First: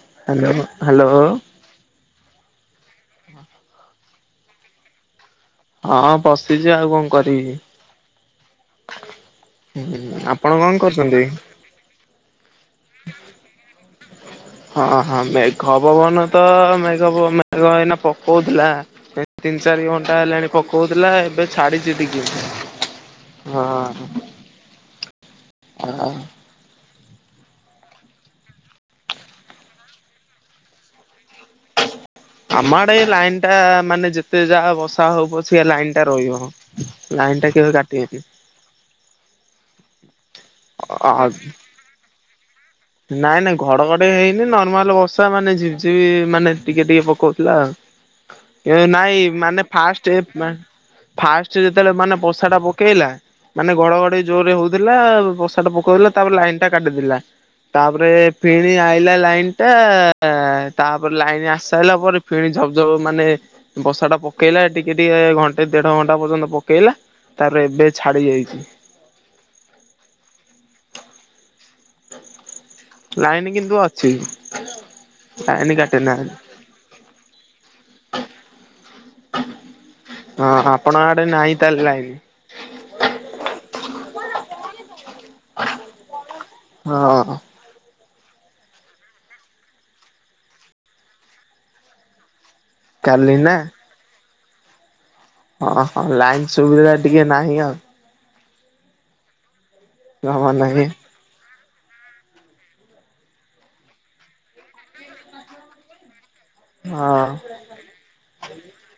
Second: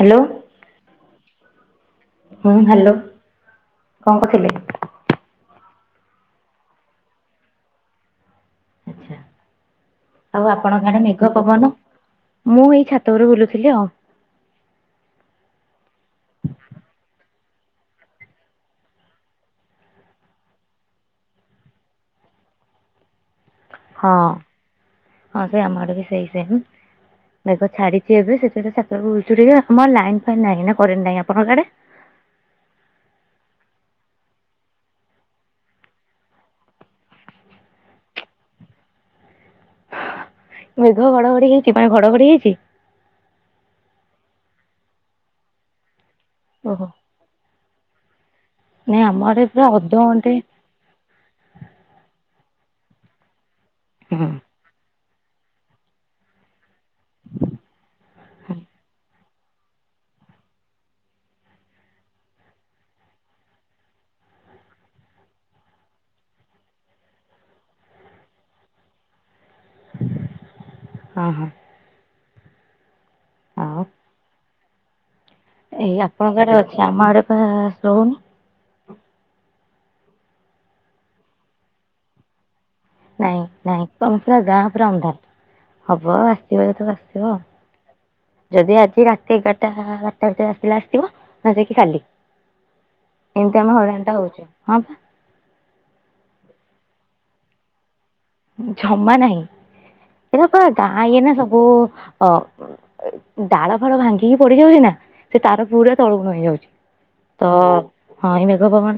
Hello. Hello hello. ହୁଁ hello. [inaudible] ହଁ କଣ କଁ ଥିଲେ ହଁ ବସିଚି ଆଉ କଣ କରିବି। ହୁଁ ଆଉ ଆପଣ କଣ ଆପଣଙ୍କ ଆଡେ କରୁଛନ୍ତି? ମେଘ ପବନ? ମୁଁ ଏଇ ଛାତ ଉପରୁ ବୁଲୁଥିଲି ଆଉ। ହଁ ହଁ ମେଘ ପବନ ତ ମେଘ ପବନ ମେଘ ଏଇନା ପକଉଥିଲା। ଏ ତିନି ଚାରି ଘଣ୍ଟା ହେଲାଣି ପକଉଥିଲା ଏବେ ଛାଡିଚି ଟିକେ ହଁ। ହଁ ହଁ ସେ ଆମ ଆଡେ ବି ସେଇ ସେମ୍। ମେଘ ଛାଡ଼ିଚି ଏବେ ସେଥିପାଇଁ ଛାତ ଉପରେ ବୁଲୁଚୁ ଟିକେ ଆମର ଲାଇନ୍ ଫାଇନ୍ ନାହିଁ ନା କରେଣ୍ଟ ନାହିଁ ଆପଣଙ୍କ କାଡ଼େ? ଆମ ଆଡେ ଏ ଲାଇନ୍ ଟା ମାନେ ଯେତେ ଯାହା ବର୍ଷା ହୋଉ ପଛିକା ଲାଇନ୍ ଟା ରହିବ। ଲାଇନ୍ ଟା କେବେ କାଟିିବେନି। ମେଘ ଘଡଘଡି ହେଇଚି ପା ଘଡଘଡି ହେଇଚି? ନାଇଁ ନାଇଁ ଘଡଘଡି ହେଇନି ନର୍ମାଲ ବର୍ଷା ମାନେ ଝିବିଝିପି ମାନେ ଟିକେ ଓହୋ ଟିକେ ପକଉଥିଲା ଆଉ ଏ ନାଇଁ ଆମ ଆଡେ ମାନେ ପୁରା ଫାଷ୍ଟ ଏ ଅଧଘଣ୍ଟେ ଫାଷ୍ଟ ଯେତେବେଳେ ମାନେ ବର୍ଷା ଟା ପକେଇଲା ମାନେ ଘଡଘଡି ହୁଁ ଜୋରରେ ହଉଥିଲା ବସ ଟା ପକୋଉଥିଲା ତାପରେ ଲାଇନ୍ ଟା କାଟିଥିଲା ତାପରେ ଫେଣି ଆଇଲା ଲାଇନ୍ ଟା ତାପରେ ଲାଇନ୍ ଆସି ସାରିଲା ପରେ ଫେଣି ଧପ ଧପ ମାନେ ବର୍ଷା ଟା ପକେଇଲା ଟିକେ ଟିକେ ଘଣ୍ଟେ ଦେଢ ଘଣ୍ଟା ପର୍ଯ୍ୟନ୍ତ ପକେଇଲା। ତାପରେ ଏବେ ଛାଡି ଯାଇଚି। ହଁ। ଲାଇନ୍ କିନ୍ତୁ ଆଉ ଅଛି। ଲାଇନ ଏଇ କାଟି ନାହାନ୍ତି। ଆପଣଙ୍କ ଆଡେ ଅଛି ଆମ ଆଡେ ଦଉନି। ହଁ ଆପଣ ଆଡେ ନାହିଁ ତାହେଲେ ଲାଇନି ନାଇଁ ନାଇଁ କମ ପୁରା ଗାଁ ପୁରା ଅନ୍ଧାର ହବଅ ଆସିବ ଯେତେବେଳେ ହଁ। ଆସିବ। ଯଦି ଆଜି ରାତି ଏଗାରଟା ବାରଟା ଭିତରେ ଆସିଲେ ଆସଥିବ ନ ହେଲେ ଯାଇକି କାଲି କାଲି ନା ଏମତି ଆମେ ହଇରାଣ ଟା ହଉଛୁ ହଁ ବା। ହଁ ହଁ ଲାଇନ୍ ସୁବିଧା ଟିକେ ନାହିଁ ଆଉ ଜମା ନାହିଁ ଜମା ଏଇଟା ନାହିଁ। ଗାଁ ଇଏ ନା ସବୁ ଅ ଡାଳ ଫାଳ ଭାଙ୍ଗିକି ପଡିଯାଉଛି ନା ସେ ତାର ପୁରା ତଳକୁ ନଇଁ ଯାଉଛି। ହଁ। ତ ହଁ ଏ ମେଘ ପବନ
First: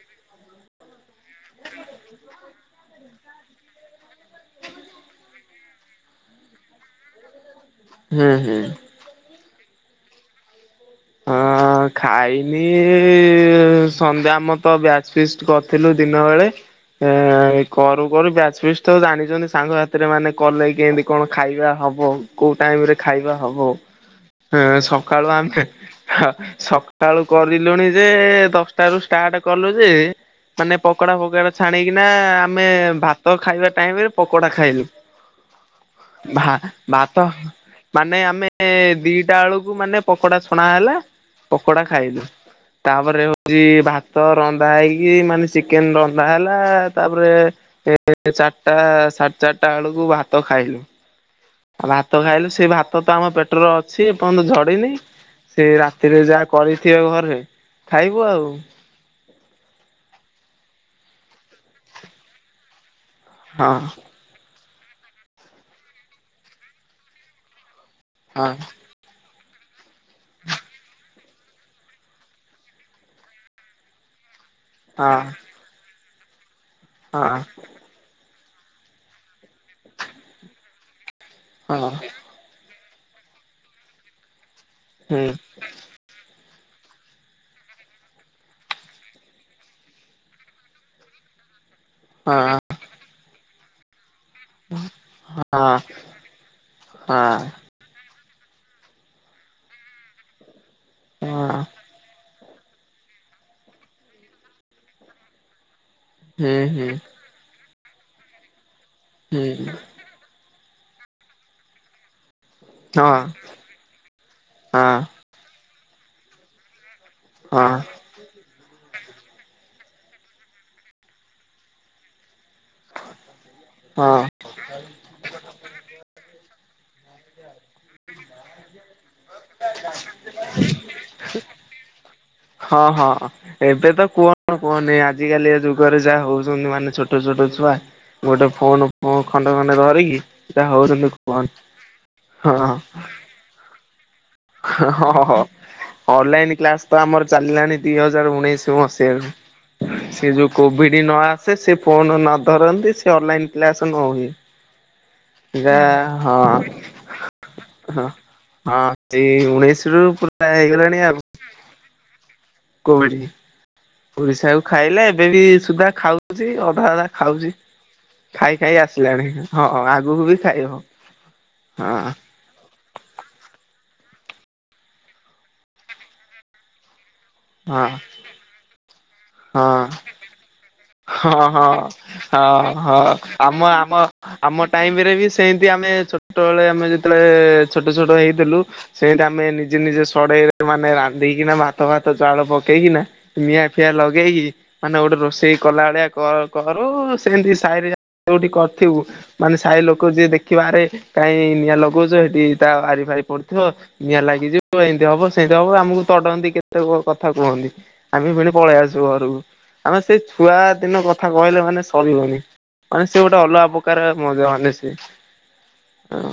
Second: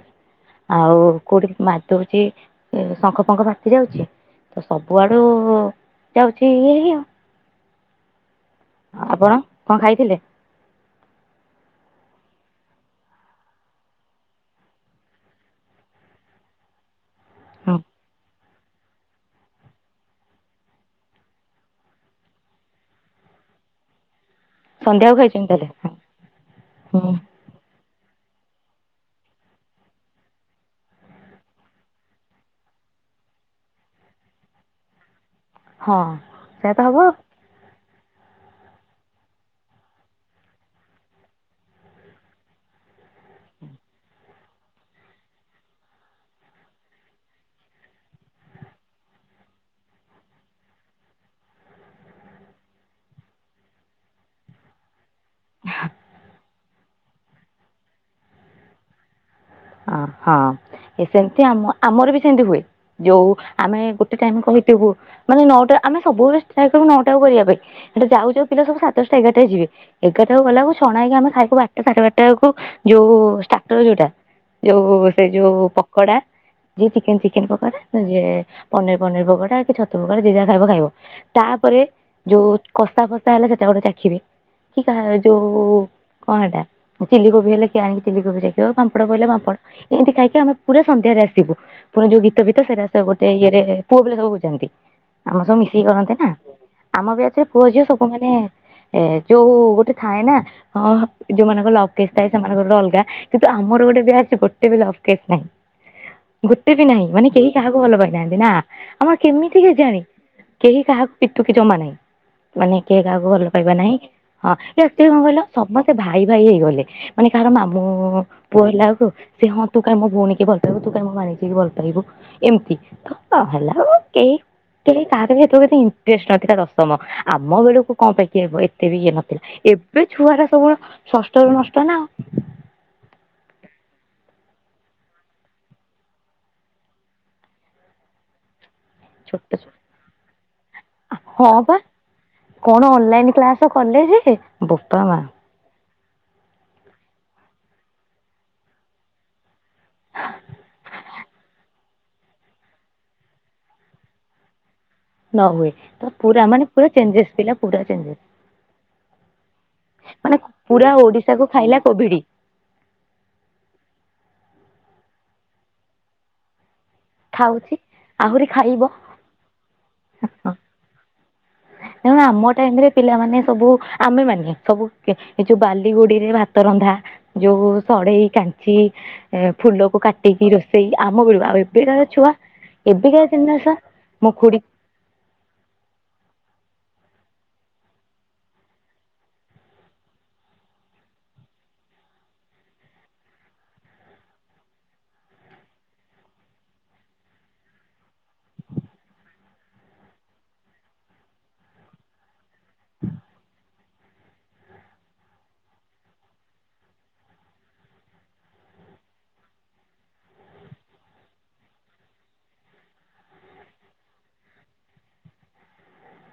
ଆଉ କୋଉଠି ମାଡ଼ ହଉଛି ଶଙ୍ଖ ଫଙ୍ଖ ଫାଟି ଯାଉଛି। ତ ସବୁଆଡୁ ଯାଉଛି ଇଏ ହଇ ଆଉ ହୁଁ ହୁଁ। ଆପଣ କଣ ଖାଇଥିଲେ। ହଁ ଖାଇଛି ସନ୍ଧ୍ୟା ଆମର ତ ବ୍ୟାଚ ଫିଷ୍ଟ କରିଥିଲୁ ଦିନ ବେଳେ ଏ ଏଇ ହଁ କରୁ କରୁ ବ୍ୟାଚ ଫିଷ୍ଟି ତ ଜାଣିଛନ୍ତି ସାଙ୍ଗ ସାଥିରେ ମାନେ କଲେ କି କେମିତି କଣ ଖାଇବା ହବ କୋଉ ଟାଇମ ରେ ଖାଇବା ହବ। ହଁ ସନ୍ଧ୍ୟାକୁ ସକାଳୁ ଖାଇଛନ୍ତି ଆମେ ତାହେଲେ ହୁଁ। ସକାଳୁ କରିଲୁଣି ଯେ ଦଶଟା ରୁ ଷ୍ଟାର୍ଟ କଲୁ ଯେ ମାନେ ପକୋଡା ଫକୋଡା ଛାଣିକିନା ଆମେ ଭାତ ଖାଇବା ଟାଇମରେ ପକୋଡା ଖାଇଲୁ। ହଁ [inaudible] ଭ ସେଇଆ ତ ହବ ଆଉ। ଭାତ ମାନେ ଆମେ ଦିଟା ବେଳକୁ ମାନେ ପକୋଡା ଛଣା ହେଲା ପକୋଡା ଖାଇଲୁ। ତାପରେ ହଉଛି ଭାତ ରନ୍ଧା ହେଇକି ମାନେ ଚିକେନ ରନ୍ଧା ହେଲା ତାପରେ ଏ ଚାରିଟା ସାଢେ ଚାରିଟା ବେଳକୁ ଭାତ ଖାଇଲୁ। ଆଉ ଭାତ ଖାଇଲୁ ସେଇ ଭାତ ତ ଆମ ପେଟରେ ଅଛି ଏପର୍ଯ୍ୟନ୍ତ ଝଡିନି ସେ ରାତିରେ ଯାହା କରିଥିବେ ଘରେ ଖାଇବୁ ଆଉ। ଅ ହଁ ସେମିତି ଆମ ଆମର ବି ସେମିତି ହୁଏ ଯୋଉ ହଁ ଆମେ ଟାଇମି କହିଥିବୁ ମାନେ ନଅଟା ଆମେ ସବୁବେଳେ ନଅଟା କୁ କରିବା ପାଇଁ ସେଠୁ ଯାଉ ଯାଉ ହଁ। ପିଲା ସବୁ ଦଶଟା ଏଗାରାଟା ରେ ଯିବ ଏଗାରଟାକୁ ଗଲାବେଳକୁ ଛଣାହେଇକି ଆମ ଖାଇକୁ ବାରଟା ସାଢେ ବାରଟା ବେଳକୁ ଯୋଉ ଷ୍ଟାର୍ଟର ଯୋଉଟା ଯୋଉ ହଁ ସେ ଯୋଉ ପକୋଡା ଯୋଉ ଚିକେନ ହଁ ଚିକେନ ପକୋଡା ଯିଏ ପନିର ପନିର ପକୋଡ଼ା କି ଛତୁ ପକୋଡା ଯିଏ ଯାହା ଖାଇବା ଖାଇବ ତାପରେ ହଁ ଯୋଉ କଷା ଫସା ହେଲେ ସେଇଟା ଗୋଟେ ଚାଖିବେ କି କା ହୁଁ ଯୋଉ କଣ ହେଇଟା ଚିଲି କୋବି ହେଲେ କି ଆଣିକି ଚିଲିକୋବି ଚାଖିବ ପାମ୍ପଡ଼ କହିଲେ ପାମ୍ପଡ଼ ଏମିତି ଖାଇକି ଆମେ ପୁରା ସନ୍ଧ୍ୟାରେ ଆସିବୁ ପୁରା ଯୋଉ ଗୀତ ହଁ ଗୀତ ସେରା ଆସିବ ଗୋଟେ ଇଏରେ ପୁଅ ପିଲା ସବୁ ବୁଝନ୍ତି ଆମର ସବୁ ହଁ ମିଶେଇି କରନ୍ତି ନା ଆମ ବ୍ୟାଚ ହଁ। ରେ ପୁଅ ଝିଅ ସବୁମାନେ ଏ ଯୋଉ ଗୋଟେ ଥାଏ ନା ହଁ ଯୋଉମାନଙ୍କର ଲଭ୍ କେସ୍‌ ଥାଏ ସେମାନଙ୍କର ଅଲଗା କିନ୍ତୁ ଆମର ଗୋଟେ ବ୍ୟାଚ ଗୋଟେ ବି ଲଭ କେସ୍ ନାହିଁ ହୁଁ ଗୋଟେ ବି ହୁଁ ନାହିଁ ମାନେ କେହି କାହାକୁ ଭଲ ପାଇନାହାନ୍ତି ନା ଆମର କେମିତି ହୁଁ କେଜାଣି କେହି କାହାକୁ ପୁତୁକି ଜମା ନାହିଁ। ମାନେ କିଏ ହଁ କାହାକୁ ଭଲ ପାଇବା ନାହିଁ ହଁ ସେ କଣ କହିଲ ସମସ୍ତେ ଭାଇ ଭାଇ ହେଇଗଲେ। ମାନେ କାହାର ହଁ ମାମୁଁ ପୁଅ ହେଲା ବେଳକୁ ସେ ହଁ ତୁ କାହିଁକି ମୋ ଭଉଣୀ କି ଭଲ ପାଇବୁ ତୁ କାଇଁ ମୋ ଭାଣିଜୀ କି ଭଲ ପାଇବୁ ଏମିତି ତ କଣ ହେଲା ରୁ ହଁ। କେହି-କେହି କାହାର ବି ଏତେ କେତେ ଇଣ୍ଟରେଷ୍ଟ ନ ଥିଲାତ, ସମ ଆମ ବେଳକୁ କଁ ପାଇଁ କି ହେବ ଏତେ ବି ଇଏ ନଥିଲା ଏବେ ଛୁଆ ର ସବୁ, ଷଷ୍ଠ ର ନଷ୍ଟ ନା ଆଉ, ହଁ-ହଁ, ଏବେ ତ କଣ କୁହନି ଆଜିକାଲିକା ଏ ଯୁଗରେ ଯାହା ହଉଛନ୍ତି ମାନେ ଛୋଟ-ଛୋଟ ଛୁଆ, ଗୋଟେ ଫୋନ, ହଁ ଛୋଟ ଛୁଆ। ଖଣ୍ଡେ-ଖଣ୍ଡେ ଧରିକି ଯାହା ହଉଛନ୍ତି କୁହ ହଁ ହଁ, ତୁ କଲେଜ୍ ଜାଇହେ? ହଁ-ହଁ-ହଁ ଅନଲାଇନ କ୍ଲାସ ତ ଆମର ଚାଲିଲାଣି ଦି ହଜାର ଉଣେଇଶ ମସିହାରୁ, ସେ ଯୋଉ କୋଭିଡ ନ ଆସେ ସେ ଫୋନ ନ ଧରନ୍ତି ସେ ଅନଲାଇନ୍ କ୍ଲାସ ନ ହୁଏ, ନ ହୁଏ ନା ତ ପୁରା ମାନେ ପୁରା ଚେଞ୍ଜେସ୍ ପିଲା ପୁରା ହଁ-ହଁ-ହଁ, ଚେଞ୍ଜେସ୍ ତେଇ ଉଣେଇଶି ରୁ ପୁରା ହେଇଗଲାଣି ଆଉ, ତାକୁ ଖାଇଲା କୋଭିଡ଼ି, କୋଉଡି ଓଡ଼ିଶା କୁ ଖାଇଲେ ଏବେ ବି ସୁଦ୍ଧା ଖାଉଛି ଅଧା-ଅଧା, ଖାଉଛି ଆହୁରି ଖାଇ-ଖାଇ ଖାଇବ ଆସିଲାଣି ହଁ ଆଗକୁ ବି ଖାଇବ, ହଁ ନା ଆମୋ ଟାାଇମରେ, ପିଲାମାନେ ସବୁ ଆମେ ମାନେ ସବୁ ଏ ଯୋଉ ବାଲିଗୁଡିରେ ଭାତ ରନ୍ଧା, ଯୋଉ ହଁ ସଢଡେଇ କାଞ୍ଚି ଏ ହଁ। ଫୁଲକୁ କାଟ୍ ଟିକି ରୋଷେଇ ଆମ ହଁ ବେଳୁ ଆଉ ହଁ ଏବେ କା ଛୁଆ ହଁ ଏବେ କା ଜିନିଷ ମୋ ଖୁଡ଼ୀ, ଟାଇମ୍ ରେ ବି ସେମିତି ଆମେ ଛୋଟ ବେଳେ ଆମେ ଯେତେବେଳେ ଛୋଟ-ଛୋଟ ହେଇଥିଲୁ, ସେଇଟା ଆମେ ନିଜେ-ନିଜେ ସଡେଇରେ ମାନେ ରାନ୍ଧିକିନା ଭାତ-ଭାତ ଚାଉଳ ପକେଇକିନା, ନିଆଁ ଫିଆଁ ଲଗେଇକି ମାନେ ଗୋଟେ ରୋଷେଇ, କଲା ବେଳିଆ କ କରୁ ସେମିତି ସାହିରେ ଯୋଉଠି କରିଥିବୁ, ମାନେ ସାହି ଲୋକ ଯିଏ ଦେଖିବା ଆରେ କାହିଁ ନିଆଁ ଲଗଉଛ ଏଠି ତା ଆରି ଫାରି ପଡ଼ୁଥିବ, ନିଆଁ ଲାଗିଯିବ ଏମିତି ହବ ସେମିତି ହବ ଆମକୁ ତଡନ୍ତି କେତେ କୁହ କଥା କୁହନ୍ତି, ଆମେ ପୁଣି ପଳେଇ ଆସୁ ଘରକୁ ଆମେ ସେଇ ଛୁଆ ଦିନ କଥା କହିଲେ ମାନେ ସରିବନି, ମାନେ ସେ ଗୋଟେ ଅଲଗା ପ୍ରକାର ମ ମାନେ ସେ ହଁ,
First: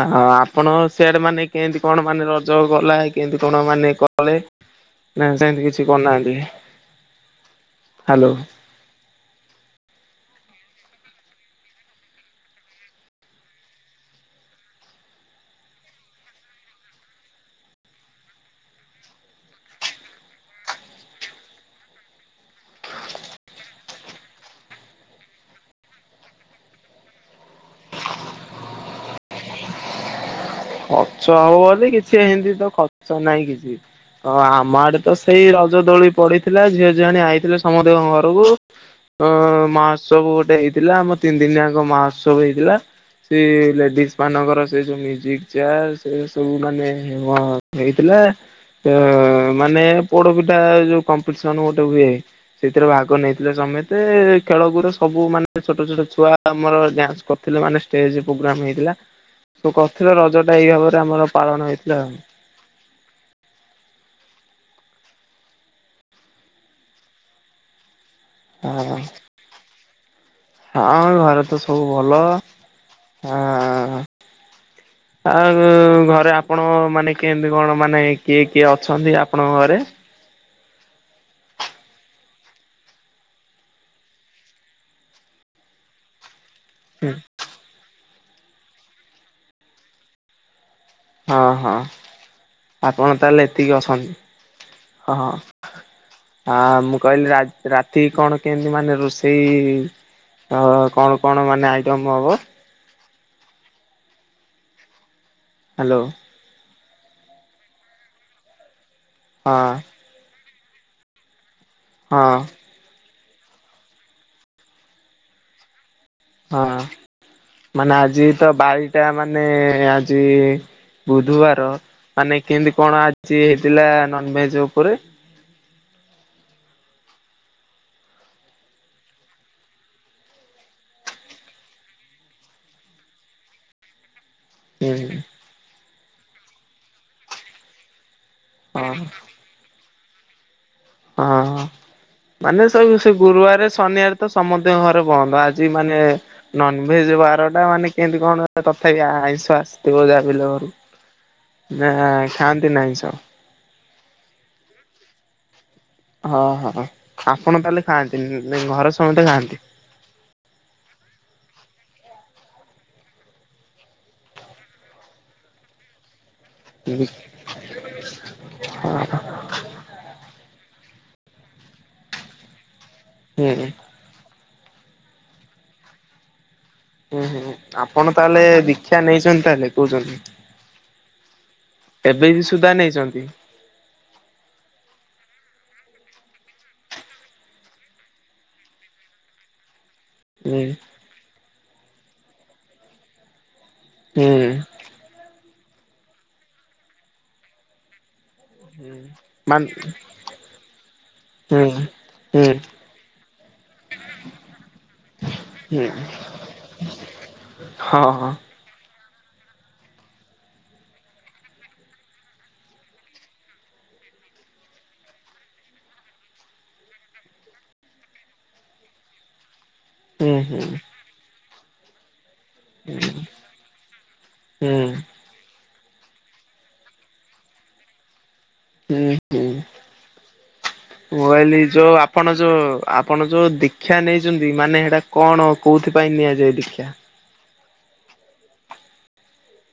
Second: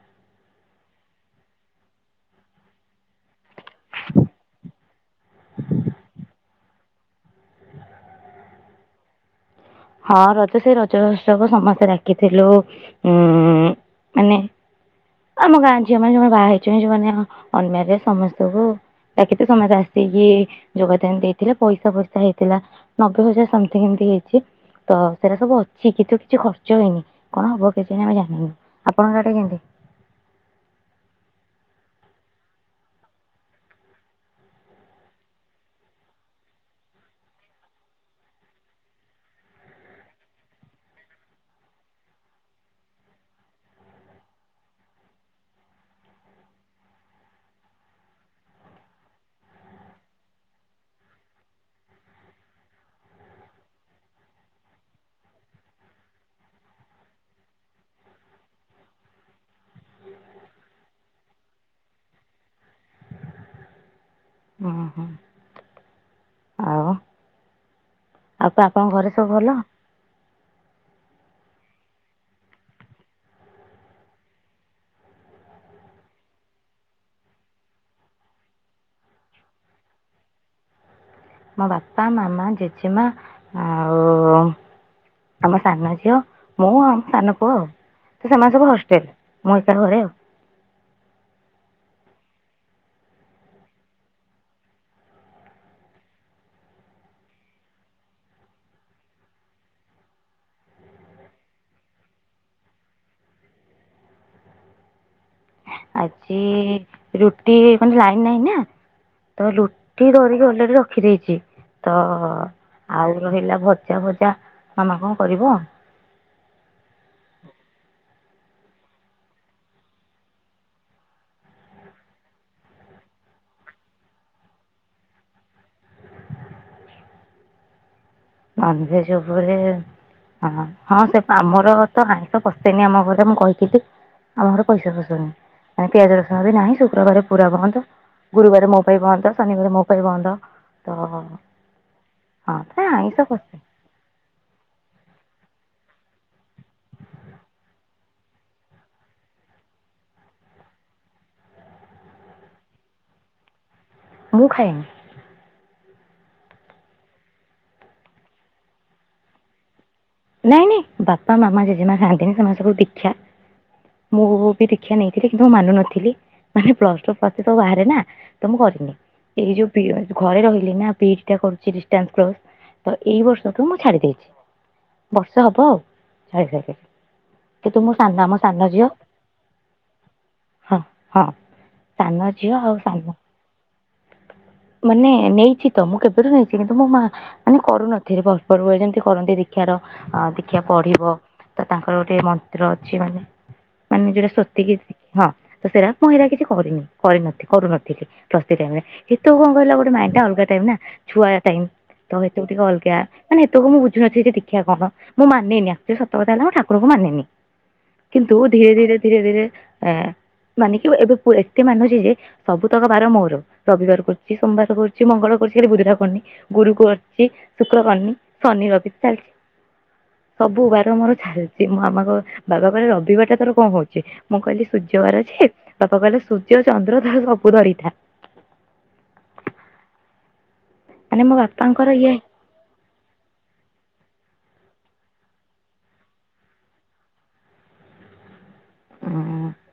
ହ ଆପଣ ସେଆଡ଼େ ମାନେ କେମତି କଣ ମାନେ ରଜ ଗଲା କେମତି କଣ ମାନେ କଲେ, ନାାଇଁ ସେମିତି କିଛି କରୁନାହାନ୍ତି? ହ୍ୟାଲୋ, ହଁ ରଜ ସେଇ ରଜ ଉତ୍ସବ ସମସ୍ତେ ଡାକିଥିଲୁ ଉଁ ମାନେ, ଆମ ଗାଁ ଝିଅ ମାନେ ଯୋମାନେ ବାହା ହେଇ ଯଉମାନେ ଅନ୍ ମରେଟ୍ ସମସ୍ତଙ୍କୁ, ଡାକିଥିଲୁ ତ ସମଜେ ଆସିକି ଯୋଗଦାନ ଦେଇଥିଲା ପଇସା ଫର୍ସା ହେଇଥିଲା, ନବେ ହଜାର ସମଥିଙ୍ଗ ଏମିତି ହେଇଛି, ତ ସେଇଟା ସବୁ ଅଛି କିନ୍ତୁ କିଛି ଖର୍ଚ୍ଚ ହେଇନି କଣ ହବ କିଛି ଆମେ ଜାଣିନୁ ଆପଣଙ୍କ ଆଟେ ଯେମିତି, ଖର୍ଚ୍ଚ ହଉ ବୋଲି କିଛି ଏମିତି ତ ଖର୍ଚ୍ଚ ନହିଁ କିଛି, ହଁ ଆମ ଆଡ଼େ ତ ସେଇ ରଜ ଦୋଳି ପଡ଼ିଥିଲା ଝିଅ ଝିଅଣି ଆଇଥିଲେ ସମୁଦେଙ୍କ ଘରକୁ, ଅ ମହୋତ୍ସବ ଗୋଟେ ହେଇଥିଲା ଆମ ତିନି ଦିନିଆଙ୍କ ମହୋତ୍ସବ ହେଇଥିଲା, ସେଇ ଲେଡିଜ ମାନଙ୍କର ସେ ଯୋଉ ମ୍ୟୁଜିକ୍, ସେଇ ୟା ସବୁ-ସବୁ ମାନେ କଣ ହେଇଥିଲା, ତ ମାନେ ପୋଡ଼ପିଠା ଯୋଉ କମ୍ପିସନ ଗୋଟେ ହୁଏ, ସେଥିରେ ଭାଗ ନେଇଥିଲେ ସମେତେ ଖେଳକୁରେ ସବୁ ମାନେ ଛୋଟ-ଛୋଟ ଛୁଆ, ଆମର ଡ୍ୟାନ୍ସ କରିଥିଲ ମାନେ ଷ୍ଟେଜ ପ୍ରୋଗ୍ରାମ ହେଇଥିଲା ତ କରିଥିଲ ରଜ, ଏଟା ଏଇ ଭାବରେ ଆମର ପାଳନ ହେଇଥିଲା, ହୁଁ-ହୁଁ, ଅପା ଆପଣଙ୍କ ଆଉ। ଘରେ ସବୁ ଭଲ? ହଁ ଘରେ ତ ସବୁ ଭଲ ହଁ। ଆଉ ଘରେ ଆପଣ ମାନେ କେମିତି କଣ ମାନେ କିଏ କିଏ ଅଛନ୍ତି ଆପଣଙ୍କ ଘରେ? ମୋ ବାପା, ମାମା, ଜେଜେମା ଆଉ ଆମ ସାନ ଝିଅ ମୁଁ ଆଉ ଆମ ସାନ ପୁଅ ଆଉ ତ ସେମାନେ ସବୁ ହଷ୍ଟେଲ ମୁଁ ଏକା ଘରେ ଆଉ। ହଁ ହଁ ଆପଣ ତାହେଲେ ଏତିକି ଅଛନ୍ତି। ହଁ। ହଁ ମୁଁ କହିଲି ରା ରାତି କଣ କେମତି ମାନେ ରୋଷେଇ? ହ କଣ କଣ ମାନେ ଆଇଟମ ହବ? ହ୍ୟାଲୋ ଆଜି ରୁଟି ମାନେ ଲାଇନ ନାହିଁ ନା? ତ ହଁ କିଏ ଧରିକି ଅଲରେଡି ରଖିଦେଇଥିବେ? ହଁ। ଆଉ ରହିଲା ଭଜା ଫଜା ମାମା କଣ କରିବ? ହଁ ମାନେ ଆଜି ତ ବାରଟା ମାନେ ଆଜି ବୁଧବାର ମାନେ କେମିତି କଣ ଆଜି ହେଇଥିଲା ନନଭେଜ ଉପରେ? ନନଭେଜ ଉପରେ? ହଁ ହଁ ସେ ଆମର ତ ଆଇଁଷ ପଶେନି ଆମ ଘରେ ମୁଁ କହିଥିଲି। ଆମ ଘର ପଇସା ଫଇସା ହୁଁ ନାହିଁ ମାନେ ପିଆଜ ରସୁଣ ବି ନାହିଁ ଶୁକ୍ରବାର ପୁରା ବନ୍ଦ। ଗୁରୁବାରେ ମୋ ହଁ ପାଇଁ ବନ୍ଦ। ଶନିବାରେ ମୋ ପାଇଁ ବନ୍ଦ। ତ ହଁ ହଁ ମାନେ ପ୍ରାୟ ସବୁ ସେ ଆଇଁଷ ପଶେ ଗୁରୁବାରେ ଶନିବାରେ ତ ସମତିଙ୍କ ଘ ବନ୍ଦ ଆଜି ମାନେ ନନଭେଜ ବାରଟା ମାନେ କେମିତି କଣ ତଥାପି ଆଇଁଷ ଆସିଥିବ ଯା ବି ହେଲେ ଘରକୁ? ନା ଖାଆନ୍ତି ଆଇଁଷ। ମୁଁ ଖାଏନି। ହଁ ହଁ ଆପଣ ତାହେଲେ ଖାଆନ୍ତିନି, ଘରେ ସମନ୍ତେ ଖାଆନ୍ତି। ନାଇଁ ନାଇଁ ବାପା, ମାମା, ଜେଜେମା ଖାଆନ୍ତିନି ସେମାନେ ସବୁ ଦୀକ୍ଷା। ମୁଁ ବି ଦୀକ୍ଷା ନେଇଥିଲି କିନ୍ତୁ ମାନୁ ନଥିଲି। ମାନେ ପ୍ଲସ ହୁଁ ଟୁ ପର୍ଯ୍ୟନ୍ତ ବାହାରେ ନା ତ ମୁଁ କରିନି ଏଇ ଯୋଉ ଘରେ ରହିଲି ନା ବିଡିଟା କରୁଛି ଡିଷ୍ଟାନ୍ସ କୋର୍ସ ତ ଏଇ ହୁଁ ବର୍ଷ ତୁ ମୁଁ ଛାଡି ଦେଇଛି। ବର୍ଷେ ହେବ ଆଉ ଛାଡିସାରିଲିଣି। ହୁଁ ହୁଁ ଆପଣ ତାହେଲେ ଦୀକ୍ଷା ନେଇଛନ୍ତି ତାହେଲେ କହୁଛନ୍ତି। ହଁ ହଁ ସାନ ଏବେ ବି ଝିଅ ସୁଧା ଆଉ ସାନ ନେଇଛନ୍ତି? ମାନେ ନେଇଛି ତ ମୁଁ କେବେଠୁ ନେଇଛି କିନ୍ତୁ ମୋ ମା ମାନେ କରୁନଥିଲି [unintelligible] ଯେମିତି କରନ୍ତି ଦେଖି ଦୀକ୍ଷାର ଦୀକ୍ଷା ହୁଁ ପଢିବ ତ ତାଙ୍କର ଗୋଟେ ମନ୍ତ୍ର ଅଛି ମାନେ ମାନେ ଯୋଉଟା ହୁଁ। ସ୍ୱସ୍ତିକିି ହଁ ତ ସେଇଟା ମୁଁ ହେରା କିଛି କରିନି କରିନଥିଲି କରୁନଥିଲି ପ୍ଳ ସେଇ ଟାଇମରେ ସେତେ ବେଳେ କଣ ମାନେ କହିଲ ଗୋଟେ ମାଇଣ୍ଡ ଅଲଗା ଟାଇମ ଛୁଆଳିଆ ଟାଇମ୍। ହୁଁ ସେତେବେଳକୁ ହୁଁ ଟିକେ ଅଲଗା ମାନେ ସେତେବେଳକୁ ମୁଁ ବୁଝୁନଥିଲି ଯେ ଦୀକ୍ଷା କଣ? ମୁଁ ମାନେନି ହୁଁ ଆକ୍ଚୁଆଲି ସତ କଥା ହେଲା ମୁଁ ଠାକୁରଙ୍କୁ ମାନେନି। ହଁ। ହଁ କିନ୍ତୁ ଧୀରେ ଧୀରେ ଧୀରେ ଧୀରେ ଅ ମାନି କି ଏବେ ଏତେ ମାନୁଛି ଯେ ସବୁତକ ବାର ମୋର। ରବିବାର କରୁଛି, ସୋମବାର କରୁଛି, ମଙ୍ଗଳ କରୁଛି, ଖାଲି ବୁଧ ଯାହା କରୁନି। ଗୁରୁ କରୁଛି ଶୁକ୍ର କରିନି ଶନି ରବି ଚାଲିଛି। ହୁଁ ସବୁ ହୁଁ ବାର ମୋର ଚାଲିଛି ମୋ ମାମା କ ବାବା କହିଲେ ରବିବାରଟା ତୋର କଣ ହଉଛି ମୁଁ ହୁଁ କହିଲି ହୁଁ ସୂର୍ଯ୍ୟ ବାର ଅଛି। ବାପା କହିଲେ ସୂର୍ଯ୍ୟ ଚନ୍ଦ୍ର ତାର ସବୁ ଧରିଥା। ହୁଁ ହୁଁ ମାନେ ମୁଁ ମୋ କହିଲି ଯୋଉ ବାପାଙ୍କର ଇଏ ଆପଣ ଯୋଉ ଆପଣ ଯୋଉ ଦୀକ୍ଷା ନେଇଛନ୍ତି ମାନେ ହେଇଟା କଣ କୋଉଥି ପାଇଁ ନିଆଯାଏ ଦୀକ୍ଷା? ହୁଁ।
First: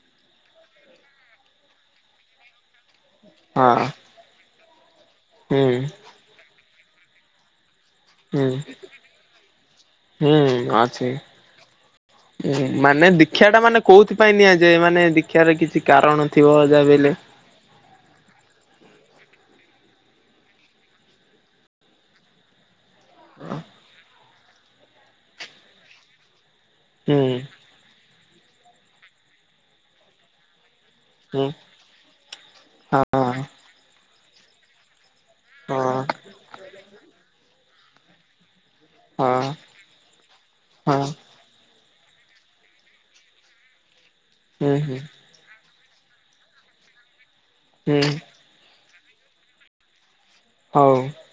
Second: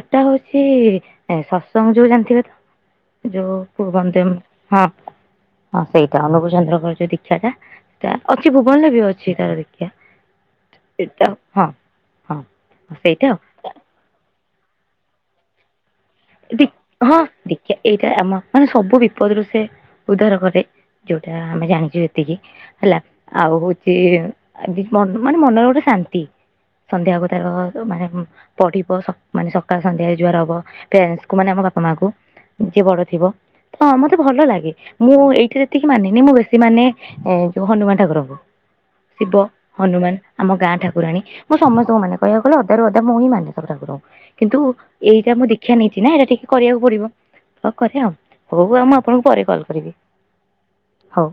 ଏଟା ହଉଛି ସତସଙ୍ଗ ଯୋଉ ଜାଣିଥିବେ ତ ଯୋଉ ହଁ ପୂର୍ବନ୍ତେମ ହଁ ହୁଁ ହଁ ସେଇଟା ଅନୁକୁଳଚନ୍ଦ୍ରଙ୍କର ଯୋଉ ଦୀକ୍ଷାଟା ହୁଁ ଅଛି ଭୁବନରେ ବି ଅଛି ତାର ଦୀକ୍ଷା ହୁଁ ଅଛି। ଏଟା ହଁ। ହଁ ମାନେ ସେଇଟା ଆଉ ଦୀକ୍ଷାଟା ମାନେ କୋଉଥିପାଇଁ ନିଆଯାଏ ମାନେ ଦୀକ୍ଷାରେ କିଛି କାରଣ? ଥିବ ଯାହା ବି ଦିକ୍ଷ ହେଲେ। ହଁ ଦିକ୍ଷା ଏଇଟା ଆମ ମାନେ ସବୁ ବିପଦରୁୁ ସେ ଉଦ୍ଧାର କରେ। ଯୋଉଟା ଆମେ ଜାଣିଛୁ ଏତିକି ହେଲା ଆଉ ହଉଛି ମନ ମାନେ ମନରେ ଗୋଟେ ଶାନ୍ତି। ହୁଁ ସନ୍ଧ୍ୟାକୁ ତାର ମାନେ ପଢିବ ସକ ମାନେ ସକାଳେ ସନ୍ଧ୍ୟାରେ ଯୁହାର ହବ। ପ୍ୟାରେଣ୍ଟସଙ୍କୁ ହୁଁ ମାନେ ଆମ ବାପା ମାଆଙ୍କୁ ଯିଏ ବଡ ହଁ ଥିବ ହଁ ମତେ ଭଲ ଲାଗେ ମୁଁ ଏ ଥିରେ ଏତିକି ହଁ ମାନେନି ମୁଁ ବେଶୀ ମାନେ ଏ ଯୋଉ ହନୁମାନ ଠାକୁରଙ୍କୁ। ଶିବ ହଁ ହନୁମାନ ଆମ ଗାଁ ହଁ ଠାକୁରାଣୀ। ମୁଁ ସମସ୍ତଙ୍କୁ ମାନେ କହିବାକୁ ଗଲେ ଅଧା ରୁ ଅଧା ମୁଁ ହିଁ ମାନେ ସବୁ ଠାକୁରଙ୍କୁ କିନ୍ତୁ ହୁଁ ହୁଁ ଏଇଟା ମୁଁ ଦୀକ୍ଷ କ୍ଷା ନେଇଛି ନା ଏଇଟା ଟିକେ କରିବାକୁ ପଡିବ। ଅ କରେ ହୁଁ ଆଉ। ହୋଉ ଆଉ ମୁଁ ଆପଣଙ୍କୁ ପରେ କଲ୍ କରିବି। ହୋଉ। ହଉ।